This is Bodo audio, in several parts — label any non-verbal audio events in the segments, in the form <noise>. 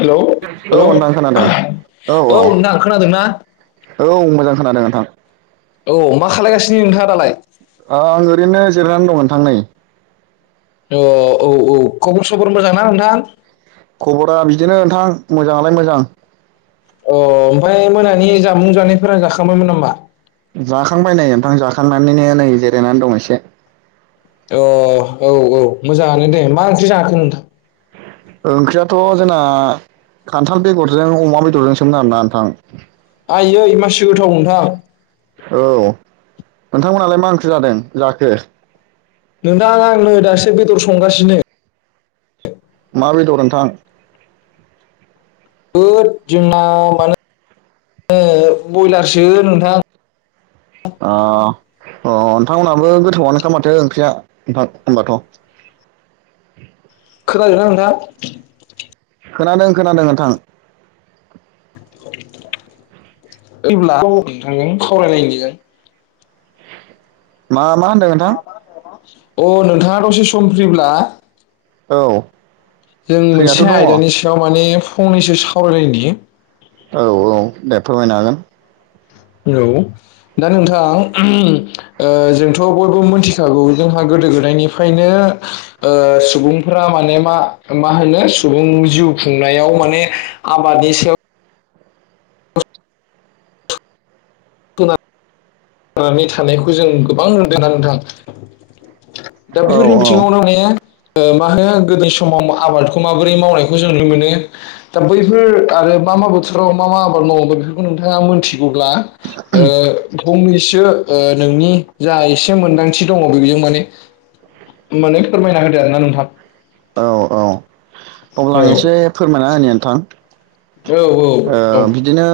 हेल' औ नोंथां खोनादों औ औ। नोंथां खोनादोंना औ मोजां खोनादों नोंथां। औ मा खालायगासिनो नोंथाङा दालाय? आं ओरैनो जिरनानै दं नोंथां नै। अ औ औ खबर सबर मोजांना नोंथां? खबरा बिदिनो नोंथां मोजाङालाय मोजां। अ ओमफ्राय मोनानि जामुं जानायफोरा जाखांबायमोन नामा? जाखांबाय नै नोंथां जाखांनानैनो नै जिरायनानै दं एसे। अ औ औ मोजाङानो दे मा ओंख्रि जाखो नोंथां? ओंख्रियाथ' जोंना खान्थाल बेगरजों अमा बेदरजों सोमोन आरोना नोंथां। आइयै मासि गोथाव नोंथां। नोंथांमोनहालाय मा ओंख्रि जादों जाखो? नोंथां आंनो दासो बेदर संगासिनो। मा बेदर नोंथां? होद जोंना माने ओ बयलारसो नोंथां। अ नोंथांमोनाबो गोथावआनोखा माथो ओंख्रिया हो-होमबाथ' खोनादों ना नोंथांङा खोनादों खोनादों नोंथां अब्ला नोंथां सावरायलायनायजों मा मा होनदों नोंथां अ नोंथाङा दसे सम फ्रिब्ला औ जों मोनसे फ्रियाथ' दङ औ आयदानि सायाव माने फंनैसो सावरायलायनि औ औ दे फोरमानो हागोन औ दा नोंथां जोंथ' बयबो मिथिखागौ जोंहा गो दो गोदायनिफ्रायनो सुबुंफोरा माने मा मा होनो सुबुं जिउ खुंनायाव माने आबादनि सायाव खोना नानै थानायखौ जों गोबां नुदोंना नोंथां दा औ बेफोरनि बिथिङावनो माने ओ मा होनो गोदो समाव आबादखौ माबोरै मावनायखौ जों नुनो मोनो दा बैफोर आरो मा मा मा बोथोराव मा मा आबाद मावोमोन बेफोरखौ नोंथाङा मोनथिगौब्ला ओ बिदिसो नोंनि जा एसे मोनदांथि दङ बेजों माने माने फोरमायना होदो आरो ना नोंथां औ औ औ अब्ला आं एसे फोरमायना होनि नोंथां औ ओ बिदिनो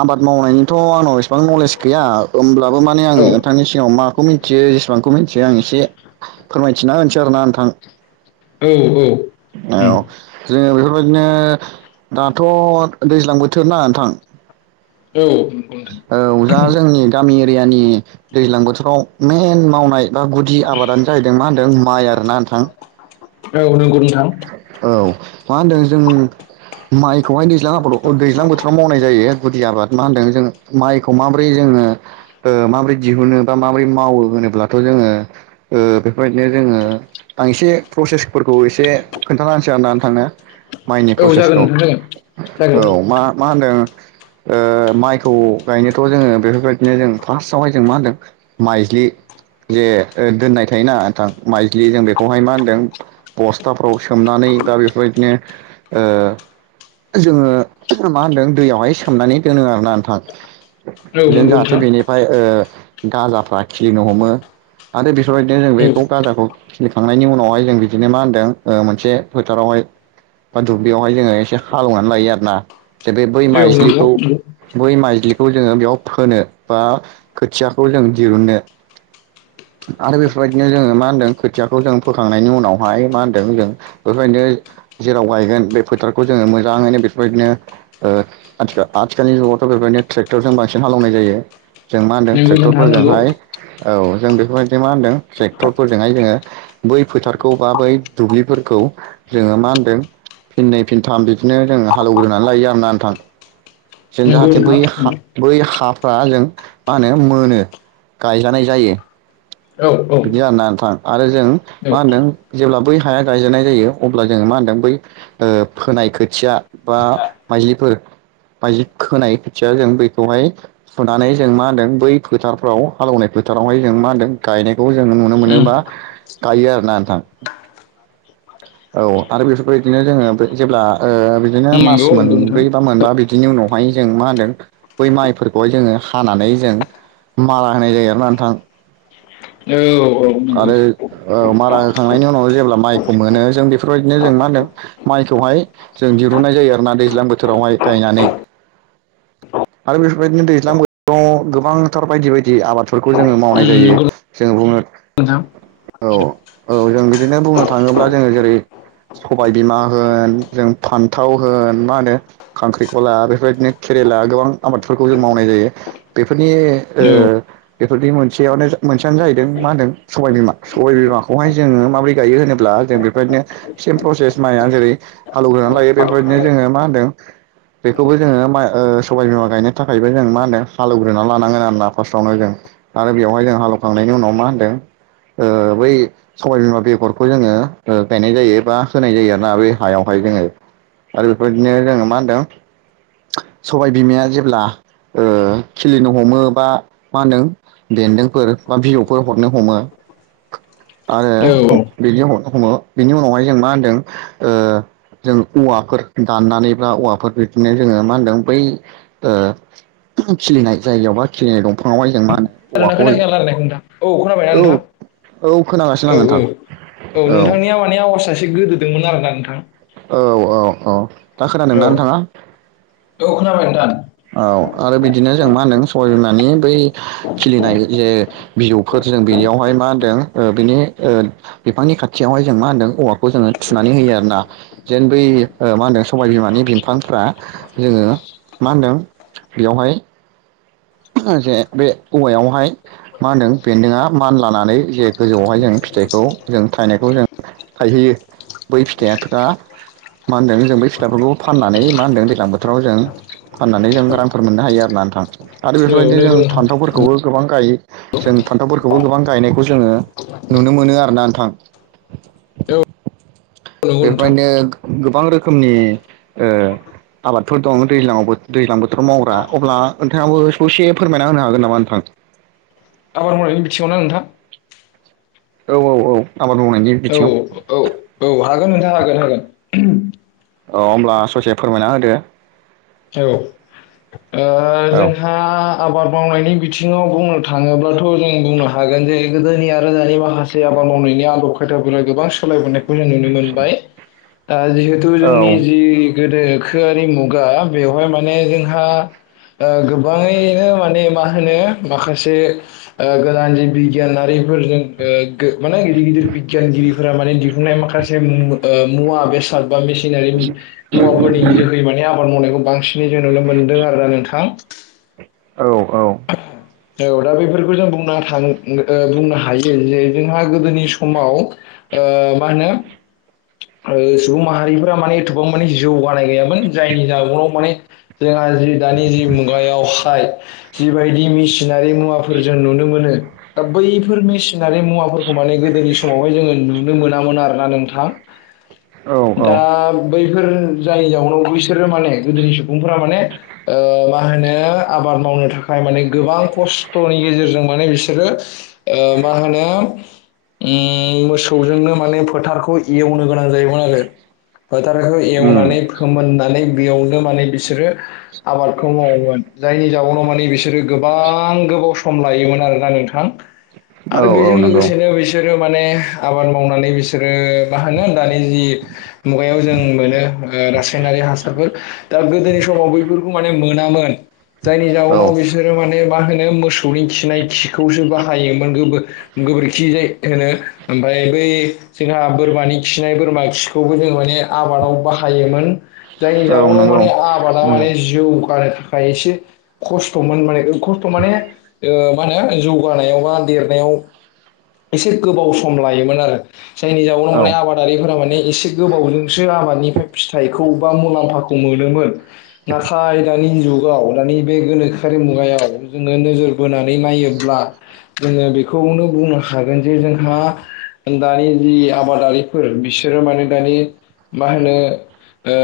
आबाद मावनायनिथ' आंनाव इसिबां नलेज गैया ओमब्ला अ माने औ आंङो नोंथांनि सिगाङाव माखौ मिन्थियो जेसेबांखौ मिथिया आं एसे फोरमायथिना होनोसै आरोना नोंथां औ औ औ जोंङो बे फोरबायदिनो दाथ' दैज्लां बोथोर ना नोंथां औ उम औ औ जा जोंनि गामि एरियानि दैलां बोथोराव मेन मावनाय दा गुदि आबादानो जाहैदों मा होनदों माइ आरोना नोंथां। औ नोंगौ औ मा होनदों जों माइ बहाय दैज्लां आबाद अ दैज्लां बोथोराव मावनाय जायो‌। गुदि आबाद मा होनदों जों माइखौ माबोरै जोंङो माबोरै ओ दिहुनो बा माबोरै मावो। होनोब्लाथ' जोंङो ओ बेफोरबायदिनो जोंङो आं एसे प्रसेस फोरखौ एसे खोन्थाना होनोसै आरोना नोंथांनो। माइनि औ जागोन प्रसेसखौ नोंथां जागोन औ मा मा होनदों। ओ माइखौ गायनोथ' जोंङो बेफोरबाय बिदिनो जों फार्स्टआवहाय जों मा होनदों माइज्लि जे दोननाय थायोना नोंथां माइज्लि जों बेखौहाय मा होनदों बस्था खौ सोमनानै दा बेफोरबायदिनो ओ जोंङो मा होनदों दैयावहाय सोमनानै दोनो आरोना नोंथां जागोन औ बिदिनो नंगौ जाहाथे नोंथां बेनिफाय ओ गाजाफ्रा खिलिनो हमो आरो बि बेफोरबायदिनो जों औ बेखौ गाजाखौ खिलिखांनायनि उनावहाय जों बिदिनो मा होनदों ओ मोनसे फोथारावहाय बा दुब्लियावहाय जोंङो एसे हालौवनानै लायो आरोना। जे बे बै औ नंगौ नंगौ माइजलिखौ बै माइज्लि बेखौ जोंङो बेयाव फोनो बा खोथियाखौ जों दिरुनो आरो बेफोरबायदिनो जोंङो मा होनदों खोथियाखौ जों फोखांनायनि उनावहाय मा होन दों जों बेफोरबायदिनो जेराव गायगोन बे फोथारखौ जोंङो मोजाङैनो बेफोरबायदिनो ओ आथिखाल-आथिखालनि जुगावथ' बेबायदिनो ट्रेक्टरजों बांसिन हालेवनाय जायो। जों मा होनदों नंगौ नोंथां नंगौ ट्रेक्टरफोरजोंहाय औ जों बेफोरबायदिनो मा होनदों ट्रेक्टरफोरजोंहाय जोंङो बै फोथारखौ बा बै दुब्लिफोरखौ जोङो मा होनदों फिनै फिनथाम बिदिनो जों हालेवग्रोनानै लायो आरोना नोंथां। जों नंगौ जाहाथे बै नोंथां हा नंगौ। बै हाफ फ्रा जों मा होनो मोनो गायजानाय जायो। औ उम बिदि आरोना नोंथां आरो जों मा नंगौ होनदों जेब्ला बै हाया गायजेननाय जायो अब्ला जोङो मा होनदों बै ओ फोनाय खोथिया बा माइलिफोर माइलि खोनाय खोथियाव जों बैखौहाय सुनानै जों मा होनदों बै फोथारफ्राव हालौवनाय फोथारावहाय जों मा होनदों गायनायखौ जोंङो नुनो मोनोबा गायो आरोना नोंथां। औ आरो बेफोरबायबायदिनो जोङो जेब्ला ओ बिदिनो मास नंगौ नोंथां मोनब्रै बा मोनबा बिदिनि उनाव माय जों मा होनदों बै माइफोरखौहाय जोङो हानानै जों मारा होनाय जायो आरोना नोंथां। औ औ नोंगौ। औ मारा होखांनायनि उनाव जेब्ला माइखौ मोनो जों बेफोरबायदिनो जों मा होनदों माइखौहाय जों दिरुननाय जायो आरो ना दैज्लां बोथोरावहाय गायनानै। आरो बेफोरबायदिनो दैज्लां बोथोराव गोबांथार बायदि बायदि आबादफोरखौ जोङो मावनाय जायो जोंङो बुङो नोंथां। जों बिदिनो बुंनो थाङोब्ला जोङो जेरै। सबायबिमा होन जों फान्थाव होन मा होनो खांख्रिखला बेफोरबायदिनोे खेला गोबां आबादफोरखौ जों मावनाय जायो बेफोरनि ओ औ बेफोरदि मोनसेयावनो मोनसेयानो जाहैदों मा होनादों सबाय बिमा सबाय बिमाखौहाय जोङो माबोरै गायो होनोब्ला जों बेबायदिनो सेम प्रसेस माइया जेरै हालौग्रोनानै लायो बेफोरबायदिनो जोङो मा होनदों बेखौबो जोङो मा सबाय बिमा गायनो थाखायबो जों मा होनदों हालौव्रोना लानांगोन आरोना फार्स्टआवनो जों आरो बेवहाय जों हालोवखांनायनि उनाव मा होन्दों ओ बै सबायबिमा बेगरखौ जोङो गायनाय जायो बा होनाय जायो आरोना बे हायाव जोंङो आरो बेफोरदिनो जोंङो मा होनदों सबाय बिमाया जेब्ला खिलिनो हमो बा मा होनदों बेन्दोंफोर बा बिजौफोर हरनो हमो औ आरो बेनि हमो बेनि उनावहाय जों मा होनदों। जों औवाफोर दाननानैब्ला औवाफोर बिदिनो जोंङो मा होनदों बै खिलिनाय जायगायावबा खिलिनाय दंफां हाय जों मा होनो खोनादोंना औवाखौ खोनायाखै नोंथां आं रायलायनायखौ नोंथां। औ खोनाबायना नोंथां खोनागासिनो औ आं - नोंथां औ- औ नोंथांनिया मानि आवास एसे गोदोदोंमोन आरो ना नोंथां औ -'औ - औ दा औ खोनादोंनानै थांङा। खोनाबाय नोंथां होनदों सबाय बिमानि बै खिलिनाय जे बिजौफोर जों बेनियावहाय मा होनदों बिनि बिफांनि खाथियावहाय जों मा होनदों औवाखौ जोंङो थुनानै होयो आरो ना। जेन बै मा होनदों सबाय बिमानि बिफांफ्रा जोंङो मा होनदों। बेयावहाय से बे औवायावहाय मा होनदों बेन्दोंआ मान लानानै जे गोजौआवहाय जों फिथाइखौ जों थाइनायखौ जों थायहैयो बै फिथाइआथ' दा मा होनदों जों बै फिथ्लाफोरखौ फाननानै मा होनदों दैज्लां बोथोराव जों फाननानै जों रांफोर मोननो हायो आरो ना। आरो औ बेफोरबायदिनो जों नंगौ नोंथां फान्थावफोरखौबो गोबां गोबां गायो जों फान्थावफोरखौबो गोबां गायनायखौ जोंङो नुनो मोनो आरोना नोंथां औ। नंगौ नोंथां बेबायनो गोबां रोखोमनि आबादफोर दं दैजांवा दैज्लां बोथोराव मावग्रा अब्ला नोंथांङाबो ससे फोरमायना होनो हागोन नामा नोंथां <inaudible> आबादमावनायनि बिथिंङाव ना नोंथां औ - औ-, औ आबाद मावनायनि औ बिथिङाव। औ - औ हागोन नोंथां हागोन हागोन। औ होमब्ला ससे फोरमायना होदो औ ओ औ जोंहा आबाद मावनायनि बि बिथिङाव बुंनो थांङोब्लाथ' जों बुंनो हागोन जे गोदोनि आरो दानि माखासे आबाद मावनायनि आदब खायथा गोबां सालायबोनायखौ जों नुनो मोनबाय। दा जिहेथु औ जोंनि जि गोदोखोआरि मुगा बेवहाय माने जोंहा गोबांङैनो माने मा होनो माखासे ओ गोदान जि बिगियानारि बेफोरजोंखो माने गिदिर गिदिर बिगियानगिरिफोरा माने दिहुननाय माखासे ओ मुवा बेसाद बा मेसिनारि मुवाफोरनि जोहै माने आबाद मावनायखौ बांसिनै जों नुनो मोनदों आरोना नोंथां। औ औ औ दा बेफोरखौ जों बुं थां बुंनो हायो जे जोंहा गोदोनि समाव ओ मा होनो सुबुं माहारिफोरा माने एथबां माने जौनाय नाय गैयामोन जायनि जउनाव माने जोंहा जि दानि जि मुगायावहाय जिबायदि मेसिनारि मुवाफोर जों नुनो मोनो दा बैफोर मेसिनारि मुवाफोरखौ माने गोदो गोदोनि समावहाय जोंङो नुनो मोनामोन आरोना नोंथां औ औ दा बै बेफोर जाययावनो बैसोरो माने गोदोनि सुबुंफोरा माने ओ मा होनो आबाद मावनो थाखा थाखाय माने गोबां खस्थ'नि गेजेरजों माने बिसोरो ओ मा होनो उम मोसौजोंनो माने फोथारखौ एवनो गोनां जायोमोन आरो। फोथारखौ उम एवनानै फोमोननानै बेयावनो बिसोरो आबादखौ मावोमोन जायनि जाउनाव माने बिसोर गोबां गोबाव सम लायोमोन आरोना नोंथां औ आरो औ बेजों नंगौ लोगोसेनो बिसोरो माने आबाद मावनानै बिसोरो मा होनो दानि जि मुगायाव जों मोनो ओ रा रासायनारि हासारफोर दा गोदोनि समाव बैफोरखौ माने मोनामोन जायनि औ जाउनाव बि माने मा होनो मोसौनि खिनाय खिखौ हायो मोन गोबोर गोबोरखि जायखो होनो ओमफाय बै जोंहा बोरमानि खिनाय बोरमा खिखौबो जों माने आबादाव बाहायोमोन। जायनि औ जउनाव नंगौ माने आबादा नंगौ माने जौगानो थाखाय एसे खस्थ' <unintelligible> खस्थ' माने मा होनो जौगानायाव बा देरनायाव एसे गोबाव सम लायोमोन आरो। जायनि जाउनाव औ माने आबादारिफोरा माने एसे गोबावजोंसो आबादनिफ्राय फिथाइखौ बा मुलाम्फाखौ मोनो। मोनोमोन नाथाय दानि जुगाव दानि बे गोनोखोआरि मुगायाव जोंङो नोजोर बोना नायोब्ला जोंङो बेखौनो बुंनो हागोन जे जोंहा दानि जि आबादारिफोर बिसोरो माने दानि मा होनो ओ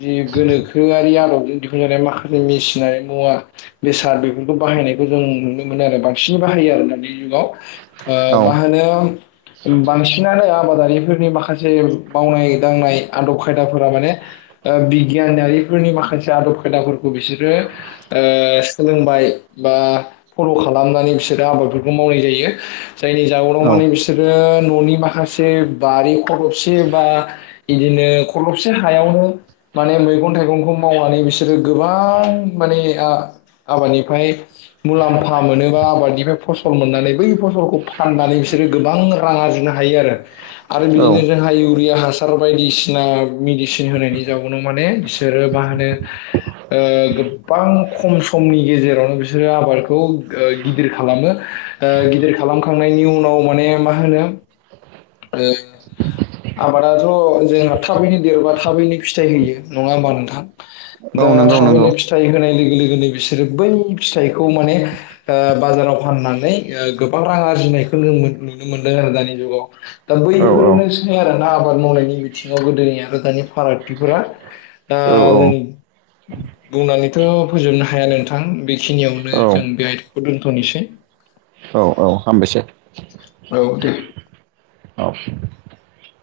जि गोनोखोआरि आदबजों दिहुनजानाय माखासे मेसिनारि मुवा बे बेसाद बेफोरखौ बाहायनायखौ जों नुनो मोनो। आरो बांसिन बाहायो दानि जुगाव। ओ औ मा होनो बांसिनानो आबादारिफोरनि माखासे मावनाय दांनाय आदब खायदाफोरा माने ओ बिगियानारिफोरनि माखासे आदब खायदाफोरखौ बिसोरो ओ सोलोंबाय। बा फल' खालामनानै बिसोरो आबादफोरखौ मावनाय जायो। जायनि जउनाव औ माने बिसोरो न'नि माखासे बारि खरल'बसे बा इदिनो खरलबसे हायावनो माने मैगं थाइगंखौ मावनानै बिसोरो गोबां माने आ आबादनिफ्राय मुलाम्फा मोनोबा आबादनिफ्राय फसल मोननानै बै फसलखौ फाननानै बिसोरो गोबां रां आरजिनो हायो आरो। आरो औ बिदिनो जों <unintelligible> हासार बायदिसिना मेडिसिन होनायनि जाउनाव माने बिसोरो मा होनो ओ गोबां खम समनि गेजेरावनो बिसोरो आबादखौ गिदिर खालामो। ओ गिदिर खालामखांनायनि उनाव माने मा होनो ओ आबादाथ' जोंहा थाबैनो देरबा थाबैनो फिथाइ होयो। नङा होमबा नोंथां? औ दा नंगौ नंगौ थाबैनो फिथाइ होनाय लोगो लोगोनो बिसोरो बै फिथाइखौ माने ओ बाजाराव फाननानै ओ गोबां रां आरजि नायखो नुनो मोनदों आरो दानि जुागाव। दा औ बैफोरनो आरोना आबाद मावनायनि बिथिङाव गोदोनि आरो दानि फारागथिफोरा दा औ जों बुंनानैथ' फोजोबनो हाया नोंथां बेखिनियावनो औ जों बे आयदखौ दोन्थ'नोसै। औ औ हामबायसै। औ दे। औ